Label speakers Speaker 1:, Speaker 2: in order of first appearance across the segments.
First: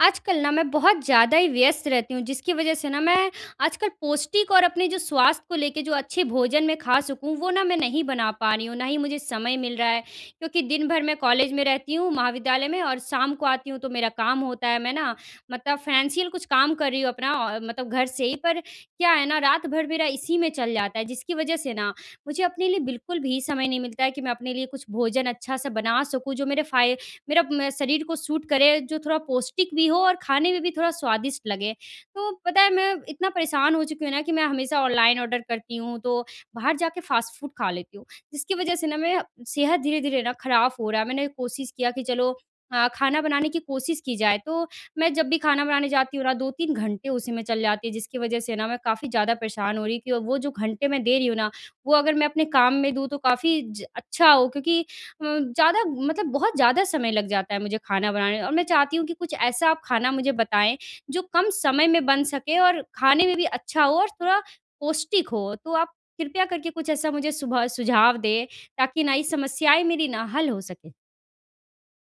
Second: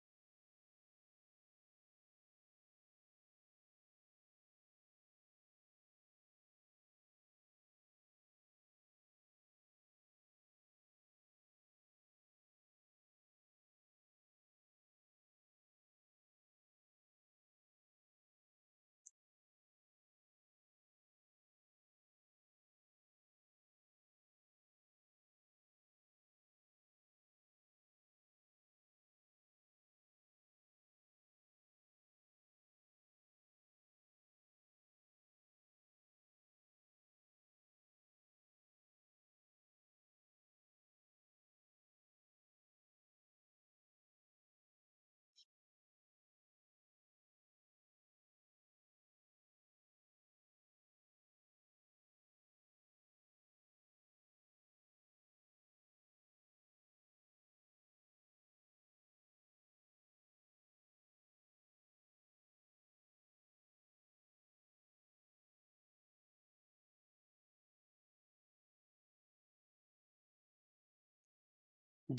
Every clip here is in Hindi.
Speaker 1: आजकल ना मैं बहुत ज़्यादा ही व्यस्त रहती हूँ जिसकी वज़ह से ना मैं आजकल पौष्टिक और अपने जो स्वास्थ्य को लेके जो अच्छे भोजन मैं खा सकूँ वो ना मैं नहीं बना पा रही हूँ, ना ही मुझे समय मिल रहा है। क्योंकि दिन भर मैं कॉलेज में रहती हूँ, महाविद्यालय में, और शाम को आती हूँ तो मेरा काम होता है। मैं ना मतलब फ़ाइनेंशियल कुछ काम कर रही हूँ अपना, मतलब घर से ही। पर क्या है ना, रात भर मेरा इसी में चल जाता है, जिसकी वज़ह से ना मुझे अपने लिए बिल्कुल भी समय नहीं मिलता है कि मैं अपने लिए कुछ भोजन अच्छा-सा बना सकूँ जो मेरे फ़ाय मेरा म शरीर को सूट करे, जो थोड़ा पौष्टिक भी हो और खाने में भी थोड़ा स्वादिष्ट लगे। तो पता है, मैं इतना परेशान हो चुकी हूँ ना कि मैं हमेशा ऑनलाइन ऑर्डर करती हूँ, तो बाहर जाके फ़ास्ट फ़ूड खा लेती हूँ। जिसकी वजह से ना मेरा सेहत धीरे-धीरे ना खराब हो रहा है। मैंने कोशिश किया कि चलो खाना बनाने की कोशिश की जाए, तो मैं जब भी खाना बनाने जाती हूँ ना 2-3 घंटे उसी में चल जाती है, जिसकी वजह से ना मैं काफ़ी ज़्यादा परेशान हो रही हूँ कि वो जो घंटे मैं दे रही हूँ ना, वो अगर मैं अपने काम में दूँ तो काफ़ी ज अच्छा हो। क्योंकि ज़्यादा मतलब बहुत ज़्यादा समय लग जाता है मुझे खाना बनाने, और मैं चाहती हूँ कि कुछ ऐसा आप खाना मुझे बताएँ, जो कम समय में बन सके और खाने में भी अच्छा हो और थोड़ा पौष्टिक हो। तो आप कृपया करके कुछ ऐसा मुझे सुभा सुझाव दें, ताकि ना ये समस्याएँ मेरी ना हल हो सके।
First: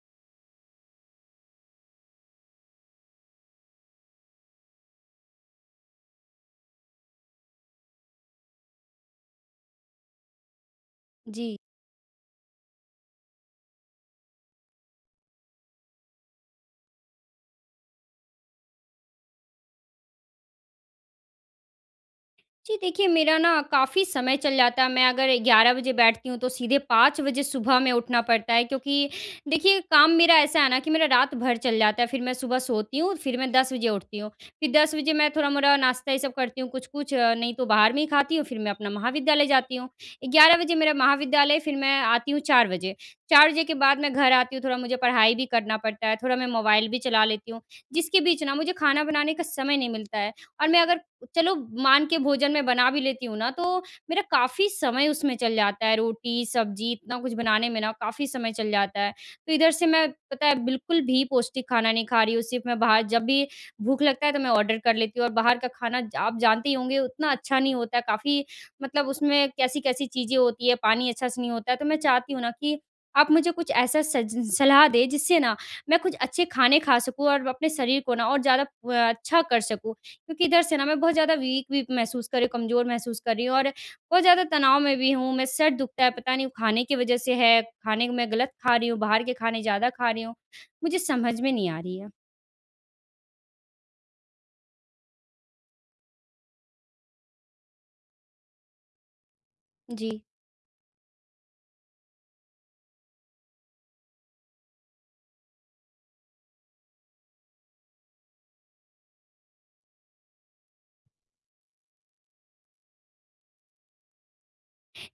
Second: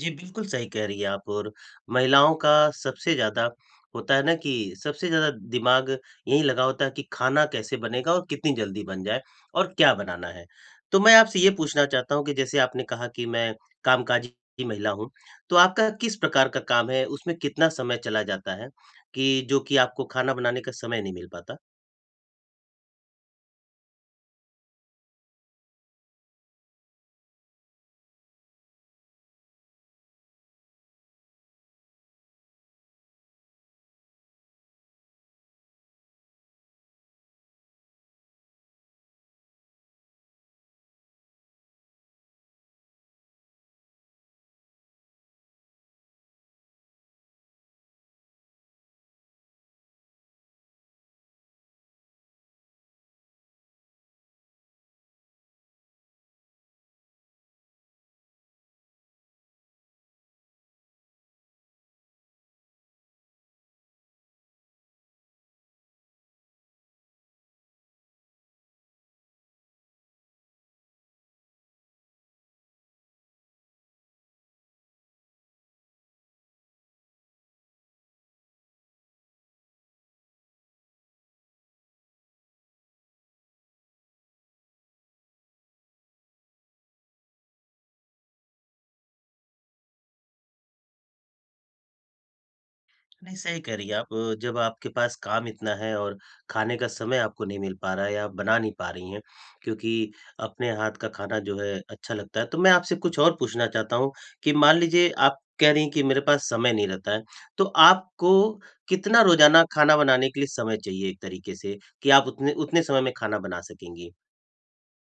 Speaker 2: जी, बिल्कुल सही कह रही हैं आप। और महिलाओं का सबसे ज़्यादा होता है ना कि सबसे ज़्यादा दिमाग यही लगा होता है कि खाना कैसे बनेगा और कितनी जल्दी बन जाए और क्या बनाना है। तो मैं आपसे ये
Speaker 1: जी।
Speaker 2: पूछना चाहता हूँ कि जैसे आपने कहा कि मैं कामकाजी महिला हूँ, तो आपका किस प्रकार का काम है? उसमें कितना समय चला जाता है कि जो कि आपको खाना बनाने का समय नहीं मिल पाता?
Speaker 1: जी, देखिए, मेरा ना काफ़ी समय चल जाता है। मैं अगर 11 बजे बैठती हूँ तो सीधे 5 बजे सुबह में उठना पड़ता है, क्योंकि देखिए काम मेरा ऐसा है ना कि मेरा रात भर चल जाता है, फिर मैं सुबह सोती हूँ, फिर मैं 10 बजे उठती हूँ। फिर 10 बजे मैं थोड़ा-मोड़ा नाश्ता ये सब करती हूँ, कुछ-कुछ, नहीं तो बाहर में ही खाती हूँ, फिर मैं अपना महाविद्यालय जाती हूँ। 11 बजे मेरा महाविद्यालय, फिर मैं आती हूँ 4 बजे। 4 बजे के बाद मैं घर आती हूँ, थोड़ा मुझे पढ़ाई भी करना पड़ता है, थोड़ा मैं मोबाइल भी चला लेती हूँ, जिसके बीच ना मुझे खाना बनाने का समय नहीं मिलता है। और मैं अगर चलो, मान के भोजन मैं बना भी लेती हूँ ना, तो मेरा काफ़ी समय उसमें चल जाता है। रोटी, सब्ज़ी, इतना कुछ बनाने में ना काफ़ी समय चल जाता है। तो इधर से मैं, पता है, बिल्कुल भी पौष्टिक खाना नहीं खा रही हूँ। सिर्फ़ मैं बाहर, जब भी भूख लगता है तो मैं ऑर्डर कर लेती हूँ, और बाहर का खाना आप जानते ही होंगे उतना अच्छा नहीं होता है। काफ़ी मतलब उसमें कैसी-कैसी चीज़ें होती है, पानी अच्छा से नहीं होता है। तो मैं चाहती हूँ ना कि आप मुझे कुछ ऐसा सज सलाह दें जिससे ना मैं कुछ अच्छे खाने खा सकूँ और अपने शरीर को ना और ज़्यादा अच्छा कर सकूँ। क्योंकि इधर से ना मैं बहुत ज़्यादा वीक भी महसूस कर रही हूँ, कमज़ोर महसूस कर रही हूँ, और बहुत ज़्यादा तनाव में भी हूँ। मेरा सर दुखता है, पता नहीं वो खाने की वज़ह से है, खाने को मैं गलत खा रही हूँ, बाहर के खाने ज़्यादा खा रही हूँ। मुझे समझ में नहीं आ रही है।
Speaker 2: नहीं, सही कह रही हैं आप। जब आपके पास काम इतना है और खाने का समय आपको नहीं मिल पा रहा है या आप बना नहीं पा रही हैं, क्योंकि
Speaker 1: जी।
Speaker 2: अपने हाथ का खाना जो है अच्छा लगता है। तो मैं आपसे कुछ और पूछना चाहता हूँ कि मान लीजिए आप कह रही हैं कि मेरे पास समय नहीं रहता है, तो आपको कितना रोज़ाना खाना बनाने के लिए समय चाहिए, एक तरीके से कि आप उतने उतने समय में खाना बना सकेंगी?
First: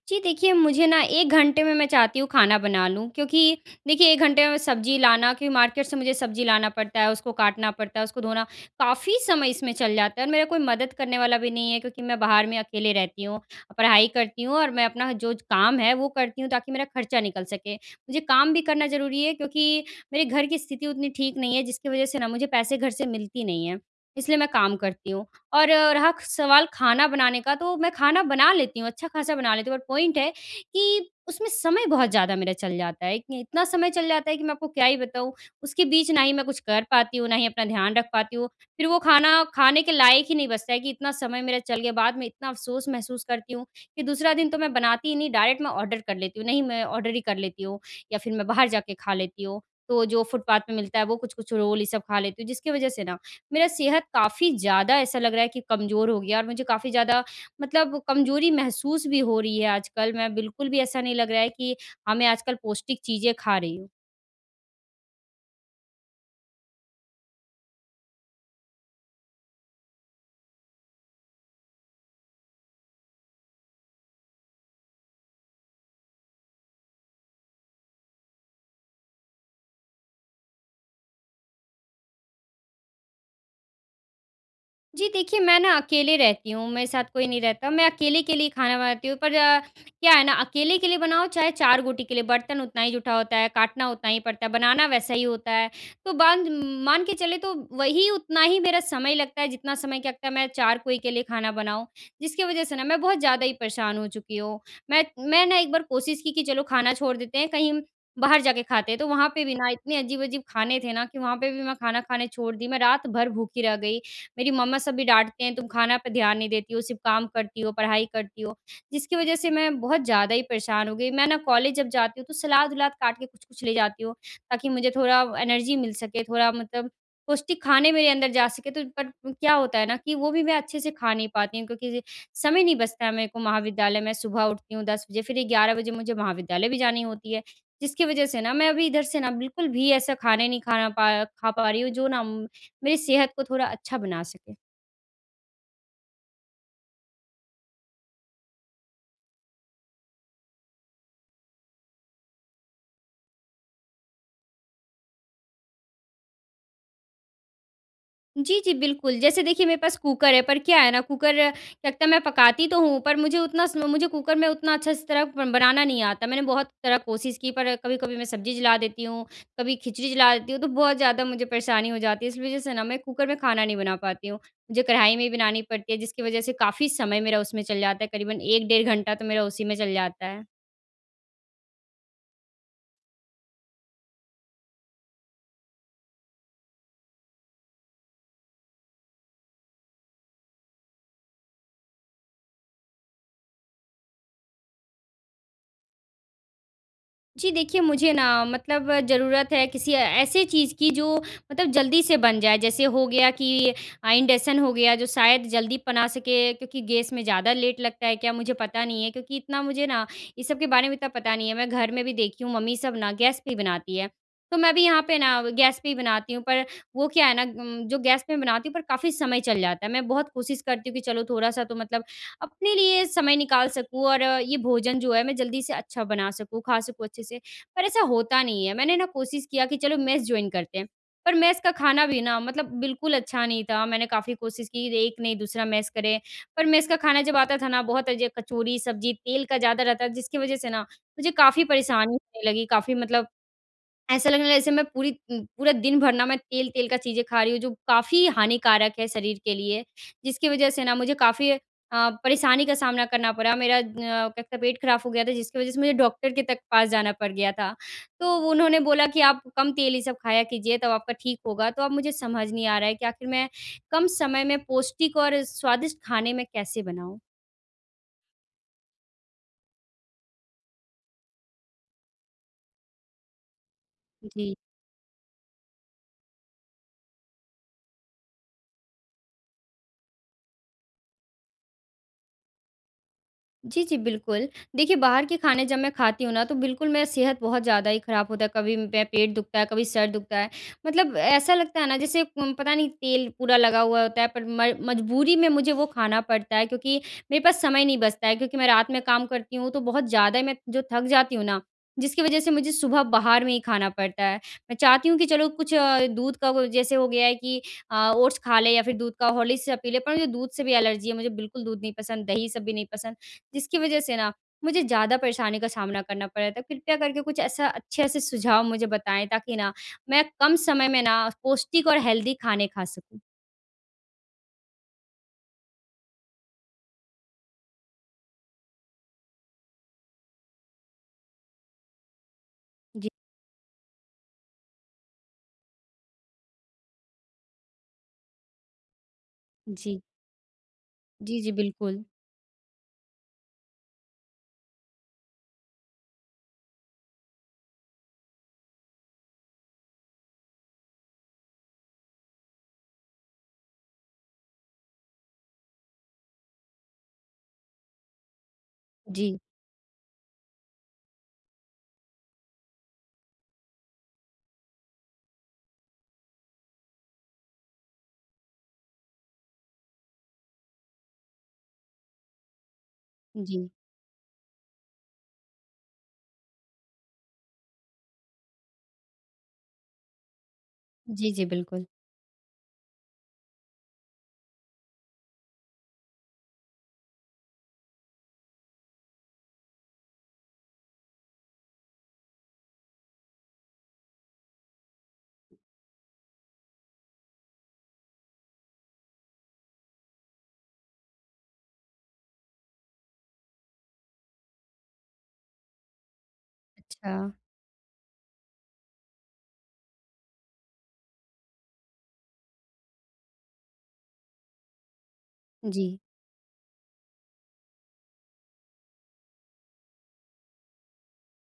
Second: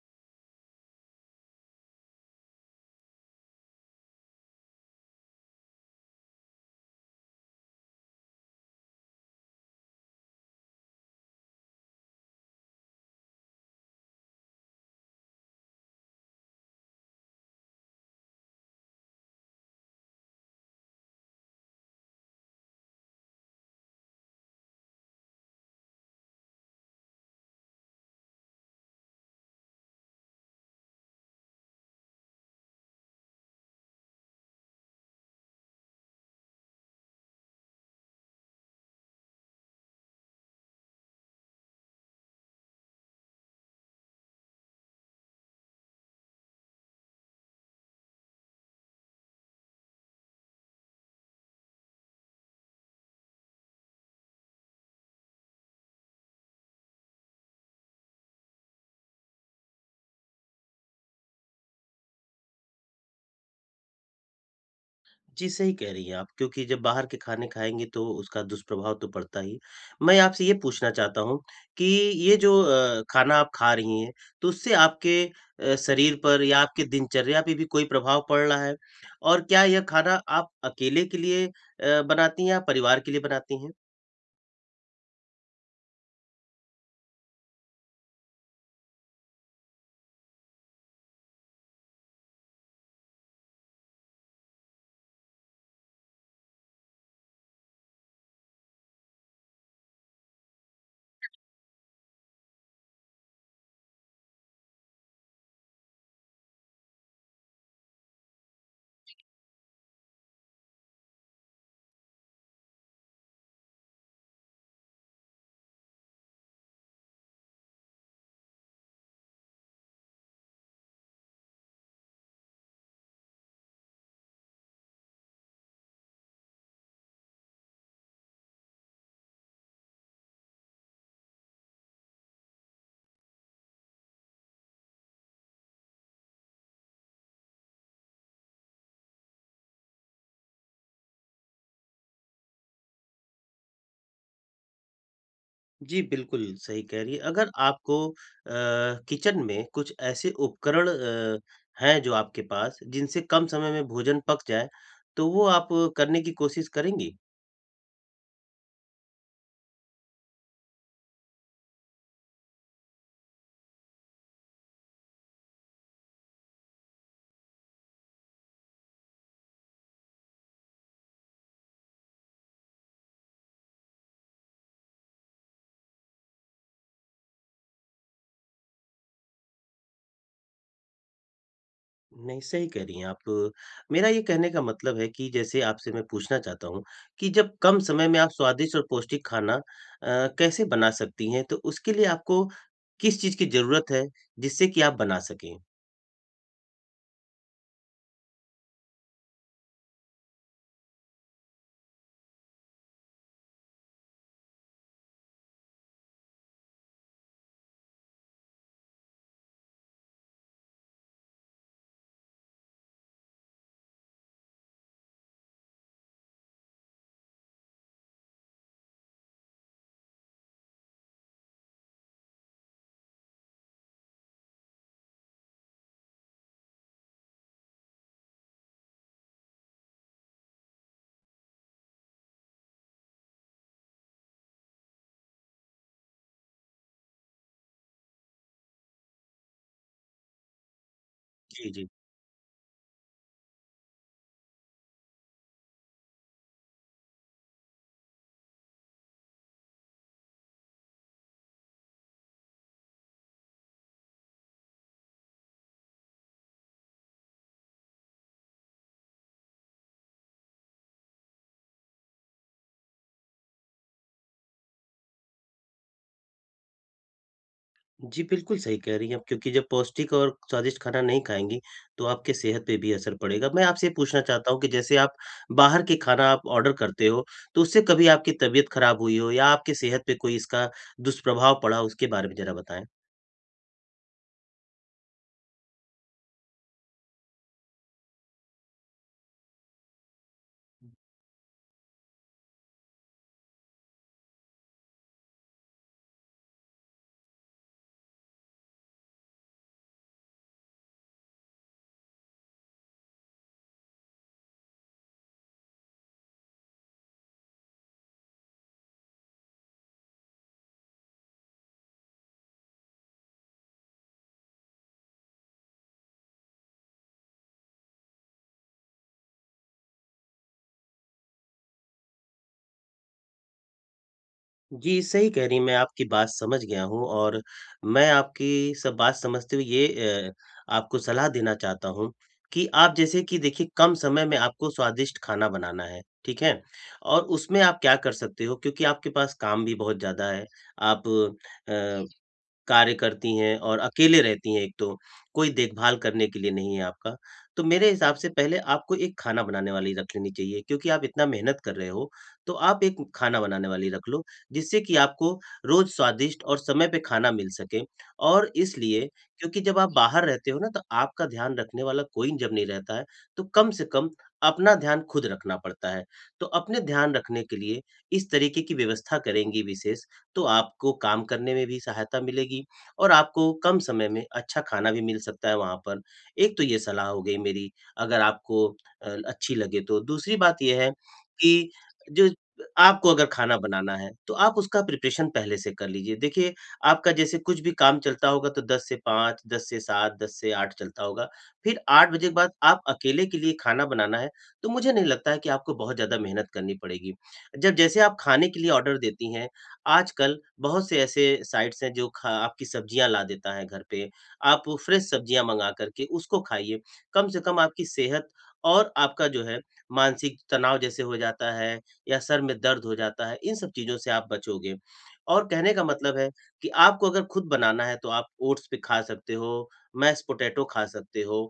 Speaker 1: जी, देखिए, मुझे ना 1 घंटे में मैं चाहती हूँ खाना बना लूँ, क्योंकि देखिए 1 घंटे में सब्ज़ी लाना, क्योंकि मार्केट से मुझे सब्ज़ी लाना पड़ता है, उसको काटना पड़ता है, उसको धोना, काफ़ी समय इसमें चल जाता है। और मेरा कोई मदद करने वाला भी नहीं है, क्योंकि मैं बाहर में अकेले रहती हूँ, पढ़ाई करती हूँ, और मैं अपना जो काम है वो करती हूँ ताकि मेरा खर्चा निकल सके। मुझे काम भी करना ज़रूरी है, क्योंकि मेरे घर की स्थिति उतनी ठीक नहीं है, जिसकी वज़ह से ना मुझे पैसे घर से मिलती नहीं है, इसलिए मैं काम करती हूँ। और रहा सवाल खाना बनाने का, तो मैं खाना बना लेती हूँ, अच्छा-खासा बना लेती हूँ, बट पॉइंट है कि उसमें समय बहुत ज़्यादा मेरा चल जाता है। कि इतना समय चल जाता है कि मैं आपको क्या ही बताऊँ, उसके बीच ना ही मैं कुछ कर पाती हूँ, ना ही अपना ध्यान रख पाती हूँ। फिर वो खाना खाने के लायक ही नहीं बचता है कि इतना समय मेरा चल गया। बाद में इतना अफ़सोस महसूस करती हूँ कि दूसरा दिन तो मैं बनाती ही नहीं, डायरेक्ट मैं ऑर्डर कर लेती हूँ। नहीं, मैं ऑर्डर ही कर लेती हूँ, या फिर मैं बाहर जाके खा लेती हूँ। तो जो फुटपाथ पे मिलता है, वो कुछ-कुछ रोल ये सब खा लेती हूँ, जिसकी वजह से ना मेरा सेहत काफ़ी ज़्यादा, ऐसा लग रहा है कि कमज़ोर हो गया, और मुझे काफ़ी ज़्यादा मतलब कमज़ोरी महसूस भी हो रही है आजकल। मैं बिल्कुल भी, ऐसा नहीं लग रहा है कि हाँ, मैं आजकल पौष्टिक चीज़ें खा रही हूँ।
Speaker 2: जी, सही कह रही हैं आप क्योंकि जब बाहर के खाने खाएँगे तो उसका दुष्प्रभाव तो पड़ता ही। मैं आपसे ये पूछना चाहता हूँ कि ये जो खाना आप खा रही हैं, तो उससे आपके शरीर पर या आपके दिनचर्या पे भी कोई प्रभाव पड़ रहा है? और क्या यह खाना आप अकेले के लिए बनाती हैं या परिवार के लिए बनाती हैं?
Speaker 1: जी, देखिए, मैं ना अकेले रहती हूँ, मेरे साथ कोई नहीं रहता। मैं अकेले के लिए खाना बनाती हूँ, पर क्या है ना, अकेले के लिए बनाओ चाहे 4 गोटी के लिए, बर्तन उतना ही जुटा होता है, काटना उतना ही पड़ता है, बनाना वैसा ही होता है। तो बांध मान के चले तो वही उतना ही मेरा समय लगता है जितना समय क्या लगता है मैं 4 कोई के लिए खाना बनाऊँ। जिसकी वज़ह से ना मैं बहुत ज़्यादा ही परेशान हो चुकी हूँ। मैं मैं ना एक बार कोशिश की कि चलो, खाना छोड़ देते हैं, कहीं हम बाहर जाके खाते हैं। तो वहाँ पे भी ना इतने अजीब-अजीब खाने थे ना कि वहाँ पे भी मैं खाना खाने छोड़ दी, मैं रात भर भूखी रह गई। मेरी मम्मा सभी डाँटते हैं, "तुम खाना पे ध्यान नहीं देती हो, सिर्फ़ काम करती हो, पढ़ाई करती हो।" जिसकी वज़ह से मैं बहुत ज़्यादा ही परेशान हो गई। मैं ना कॉलेज जब जाती हूँ, तो सलाद-वलाद काट के कुछ-कुछ ले जाती हूँ, ताकि मुझे थोड़ा एनर्जी मिल सके, थोड़ा मतलब पौष्टिक खाने मेरे अंदर जा सके। तो पर क्या होता है ना कि वो भी मैं अच्छे से खा नहीं पाती हूँ, क्योंकि समय नहीं बचता है मेरे को महाविद्यालय में। सुबह उठती हूँ 10 बजे, फिर 11 बजे मुझे महाविद्यालय भी जानी होती है, जिसकी वज़ह से ना मैं अभी इधर से ना बिल्कुल भी ऐसा खाने नहीं खाना पा खा पा रही हूँ, जो ना मेरी सेहत को थोड़ा अच्छा बना सके।
Speaker 2: जी, बिल्कुल सही कह रही हैं। अगर आपको किचन में कुछ ऐसे उपकरण हैं जो आपके पास, जिनसे कम समय में भोजन पक जाए, तो वो आप करने की कोशिश करेंगी?
Speaker 1: जी, जी, बिल्कुल। जैसे देखिए मेरे पास कुकर है, पर क्या है ना, कुकर क्या लगता है, मैं पकाती तो हूँ, पर मुझे उतना स मुझे कुकर में उतना अच्छे से तरह ब बनाना नहीं आता। मैंने बहुत तरह कोशिश की, पर कभी-कभी मैं सब्ज़ी जला देती हूँ, कभी खिचड़ी जला देती हूँ, तो बहुत ज़्यादा मुझे परेशानी हो जाती है। इस वज़ह से ना मैं कुकर में खाना नहीं बना पाती हूँ। मुझे कढ़ाई में ही बनानी पड़ती है, जिसकी वज़ह से काफ़ी समय मेरा उसमें चल जाता है, करीबन 1 डेढ़ घंटा तो मेरा उसी में चल जाता है।
Speaker 2: नहीं, सही कह रही हैं आप। मेरा ये कहने का मतलब है कि जैसे आपसे मैं पूछना चाहता हूँ कि जब कम समय में आप स्वादिष्ट और पौष्टिक खाना कैसे बना सकती हैं? तो उसके लिए आपको किस चीज़ की ज़रूरत है, जिससे कि आप बना सकें?
Speaker 1: जी देखिए, मुझे ना मतलब ज़रूरत है किसी ऐसे चीज़ की जो मतलब जल्दी से बन जाए। जैसे हो गया कि इंडक्शन हो गया, जो शायद जल्दी बना सके, क्योंकि गैस में ज़्यादा लेट लगता है क्या, मुझे पता नहीं है। क्योंकि इतना मुझे ना इस सब के बारे में इतना पता नहीं है। मैं घर में भी देखी हूँ, मम्मी सब ना गैस पे ही बनाती है। तो मैं भी यहाँ पे ना गैस पे ही बनाती हूँ, पर वो क्या है ना, जो गैस पे बनाती हूँ पर काफ़ी समय चल जाता है। मैं बहुत कोशिश करती हूँ कि चलो, थोड़ा-सा तो मतलब अपने लिए समय निकाल सकूँ, और ये भोजन जो है मैं जल्दी से अच्छा बना सकूँ, खा सकूँ अच्छे से। पर ऐसा होता नहीं है। मैंने ना कोशिश किया कि चलो, मेस जॉइन करते हैं, पर मेस का खाना भी ना मतलब बिल्कुल अच्छा नहीं था। मैंने काफ़ी कोशिश की, एक नहीं दूसरा मेस करे, पर मेस का खाना जब आता था ना बहुत अजय, कचौड़ी, सब्ज़ी, तेल का ज़्यादा रहता, जिसकी वज़ह से ना मुझे काफ़ी
Speaker 2: जी, जी।
Speaker 1: परेशानी होने लगी। काफ़ी मतलब ऐसा लगने लगा जैसे मैं पूरी पूरा दिन भर ना मैं तेल-तेल का चीज़ें खा रही हूँ, जो काफ़ी हानिकारक है शरीर के लिए। जिसकी वजह से ना मुझे काफ़ी परेशानी का सामना करना पड़ा। मेरा क्या कहते हैं, पेट खराब हो गया था, जिसकी वजह से मुझे डॉक्टर के तक पास जाना पड़ गया था। तो वो उन्होंने बोला कि आप कम तेल ये सब खाया कीजिए, तब आपका ठीक होगा। तो अब मुझे समझ नहीं आ रहा है कि आखिर मैं कम समय में पौष्टिक और स्वादिष्ट खाने मैं कैसे बनाऊँ?
Speaker 2: जी, बिल्कुल सही कह रही हैं आप, क्योंकि जब पौष्टिक और स्वादिष्ट खाना नहीं खाएँगी, तो आपके सेहत पे भी असर पड़ेगा। मैं आपसे ये पूछना चाहता
Speaker 1: जी।
Speaker 2: हूँ कि जैसे आप बाहर के खाना आप ऑर्डर करते हो, तो उससे कभी आपकी तबीयत खराब हुई हो या आपकी सेहत पे कोई इसका दुष्प्रभाव पड़ा हो, उसके बारे में ज़रा बताएँ?
Speaker 1: जी, जी, बिल्कुल। देखिए, बाहर के खाने जब मैं खाती हूँ ना, तो बिल्कुल मेरा सेहत बहुत ज़्यादा ही खराब होता है। कभी मेरा पेट दुखता है, कभी सर दुखता है। मतलब ऐसा लगता है ना, जैसे पता नहीं, तेल पूरा लगा हुआ होता है, पर म मजबूरी में मुझे वो खाना पड़ता है, क्योंकि मेरे पास समय नहीं बचता है, क्योंकि मैं रात में काम करती हूँ, तो बहुत ज़्यादा मैं जो थक जाती हूँ ना, जिसकी वज़ह से मुझे सुबह बाहर में ही खाना पड़ता है। मैं चाहती हूँ कि चलो कुछ, दूध का वो जैसे हो गया है कि ओट्स खा लें, या फिर दूध का हॉर्लिक्स पी लें, पर मुझे दूध से भी एलर्जी है। मुझे बिल्कुल दूध नहीं पसंद, दही सब भी नहीं पसंद। जिसकी वजह से ना मुझे ज़्यादा परेशानी का सामना करना पड़ा था। कृपया करके कुछ ऐसा अच्छे-से सुझाव मुझे बताएँ, ताकि ना मैं कम समय में ना पौष्टिक और हेल्दी खाने खा सकूँ।
Speaker 2: जी, सही कह रही हैं। मैं आपकी बात समझ गया हूँ, और मैं आपकी सब बात समझते हुए ये अ, आपको सलाह देना चाहता हूँ कि आप,
Speaker 1: जी,
Speaker 2: जैसे कि देखिए, कम समय में आपको स्वादिष्ट खाना बनाना है, ठीक है? और उसमें आप क्या कर सकते हो, क्योंकि आपके पास काम भी बहुत
Speaker 1: जी।
Speaker 2: ज़्यादा है, आप
Speaker 1: जी, जी,
Speaker 2: अ,
Speaker 1: बिल्कुल।
Speaker 2: कार्य करती हैं और अकेले रहती हैं एक तो, कोई देखभाल करने के लिए नहीं है आपका। तो मेरे हिसाब से पहले आपको एक खाना बनाने वाली रख लेनी चाहिए, क्योंकि आप इतना मेहनत कर रहे हो, तो आप एक खाना बनाने वाली रख लो, जिससे कि आपको रोज़ स्वादिष्ट और समय पे खाना मिल सके। और इसलिए,
Speaker 1: जी,
Speaker 2: क्योंकि जब आप बाहर रहते हो ना, तो आपका ध्यान रखने वाला कोई जब नहीं रहता है, तो कम से कम अपना ध्यान खुद रखना पड़ता है। तो अपने ध्यान रखने के लिए इस तरीके की व्यवस्था करेंगी विशेष, तो आपको काम करने में भी सहायता मिलेगी और आपको
Speaker 1: जी।
Speaker 2: कम समय में अच्छा खाना भी मिल सकता है वहाँ पर। एक तो ये सलाह हो गई मेरी, अगर आपको अच्छी लगे तो। दूसरी बात ये है
Speaker 1: जी, जी,
Speaker 2: कि
Speaker 1: बिल्कुल।
Speaker 2: जो आपको अगर खाना बनाना है, तो आप उसका प्रिपरेशन पहले से कर लीजिए। देखिए, आपका जैसे कुछ भी काम चलता होगा, तो 10 से 5, 10 से 7, 10 से 8 चलता होगा। फिर 8 बजे के बाद आप अकेले के लिए खाना बनाना है, तो मुझे नहीं लगता है कि आपको बहुत ज़्यादा मेहनत करनी पड़ेगी। जब जैसे आप खाने के लिए ऑर्डर देती हैं, आजकल बहुत से ऐसे साइट्स हैं जो खा आपकी सब्जियाँ ला देता है घर पे। आप फ्रेश सब्जियाँ मँगा कर के उसको खाइए।
Speaker 1: अच्छा।
Speaker 2: कम से कम आपकी सेहत और आपका जो है मानसिक तनाव जैसे हो जाता है या सर में दर्द हो जाता है, इन सब चीज़ों से आप बचोगे। और कहने का
Speaker 1: जी।
Speaker 2: मतलब है कि आपको अगर खुद बनाना है तो आप ओट्स भी खा सकते हो, मैश्ड पोटैटो खा सकते हो।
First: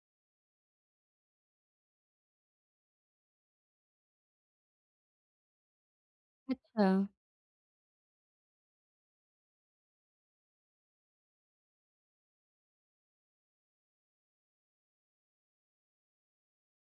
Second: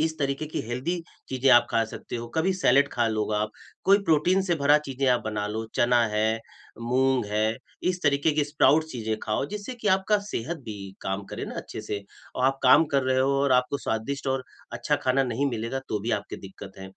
Speaker 2: इस तरीके की हेल्दी चीज़ें आप खा सकते हो, कभी सैलेड खा लो आप, कोई प्रोटीन से भरा चीज़ें आप बना लो, चना है,
Speaker 1: अच्छा।
Speaker 2: मूँग है, इस तरीके की स्प्राउट चीज़ें खाओ, जिससे कि आपका सेहत भी काम करे ना अच्छे से, और आप काम कर रहे हो और आपको स्वादिष्ट और अच्छा खाना नहीं मिलेगा, तो भी आपकी दिक्कत है।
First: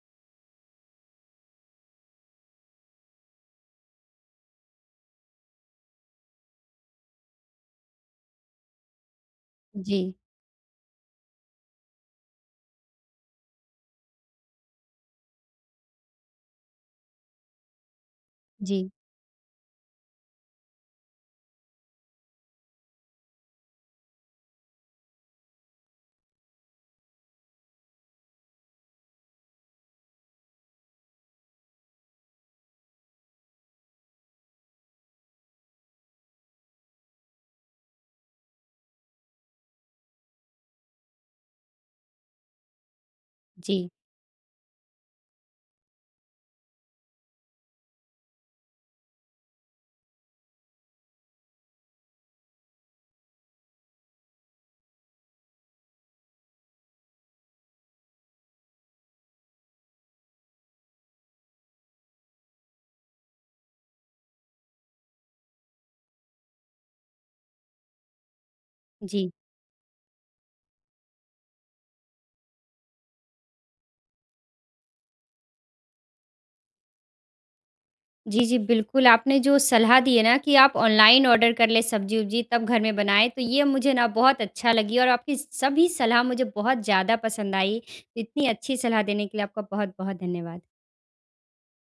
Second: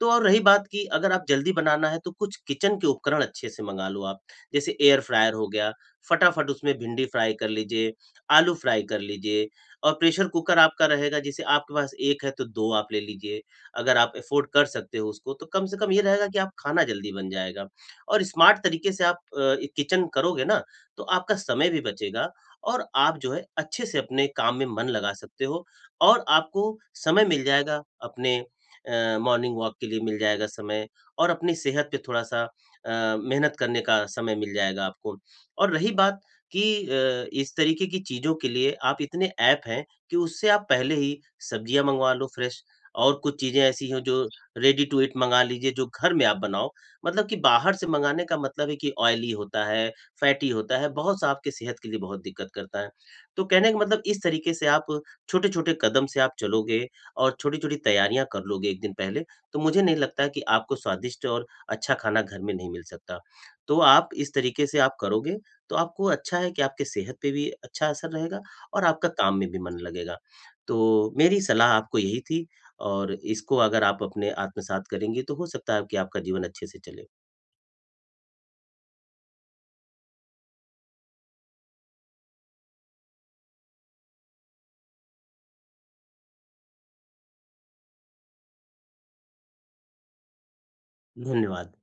Speaker 2: तो और रही बात कि अगर आप जल्दी बनाना है, तो कुछ किचन के उपकरण अच्छे से मँगा लो आप, जैसे एयर फ्रायर हो गया, फटाफट उसमें भिंडी फ्राई कर लीजिए, आलू फ्राई कर लीजिए, और
Speaker 1: जी,
Speaker 2: प्रेशर कुकर आपका रहेगा, जैसे आपके पास 1 है तो 2 आप ले लीजिए, अगर आप अफ़ोर्ड कर सकते हो उसको, तो कम से कम ये रहेगा कि आप खाना जल्दी बन जाएगा। और स्मार्ट
Speaker 1: जी,
Speaker 2: तरीके से आप ये किचन करोगे ना, तो आपका समय भी बचेगा और आप जो है अच्छे से अपने काम में मन लगा सकते हो, और आपको समय मिल जाएगा अपने मॉर्निंग वॉक के लिए मिल जाएगा समय, और अपनी सेहत पे थोड़ा-सा मेहनत करने का समय मिल जाएगा आपको। और रही बात कि इस तरीके की चीज़ों के लिए आप इतने ऐप हैं कि उससे आप पहले ही सब्जियाँ मंगवा लो फ्रेश, और कुछ चीज़ें
Speaker 1: जी,
Speaker 2: ऐसी हों जो रेडी टू ईट मँगा लीजिए जो घर में आप बनाओ। मतलब कि बाहर से मँगाने का मतलब है कि ऑयली होता है, फैटी होता है, बहुत सा आपके सेहत के लिए बहुत दिक्कत करता है। तो कहने का मतलब, इस तरीके से आप छोटे-छोटे कदम से आप चलोगे और छोटी-छोटी तैयारियाँ कर लोगे 1 दिन पहले, तो मुझे नहीं लगता है कि आपको स्वादिष्ट और अच्छा खाना घर में नहीं मिल सकता। तो आप इस तरीके से आप करोगे, तो आपको अच्छा है कि आपके सेहत पे भी अच्छा असर रहेगा और आपका
Speaker 1: जी।
Speaker 2: काम में भी मन लगेगा। तो मेरी सलाह आपको यही थी, और इसको अगर आप अपने आत्मसात करेंगी तो हो सकता है कि आपका जीवन अच्छे से चले।
Speaker 1: जी, जी, बिल्कुल, आपने जो सलाह दी है ना कि आप ऑनलाइन ऑर्डर कर लें सब्जी-उब्जी तब घर में बनाएँ, तो ये मुझे ना बहुत अच्छा लगी, और आपकी सभी सलाह मुझे बहुत ज़्यादा पसंद आई। तो इतनी अच्छी सलाह देने के लिए आपका बहुत-बहुत धन्यवाद।
Speaker 2: धन्यवाद।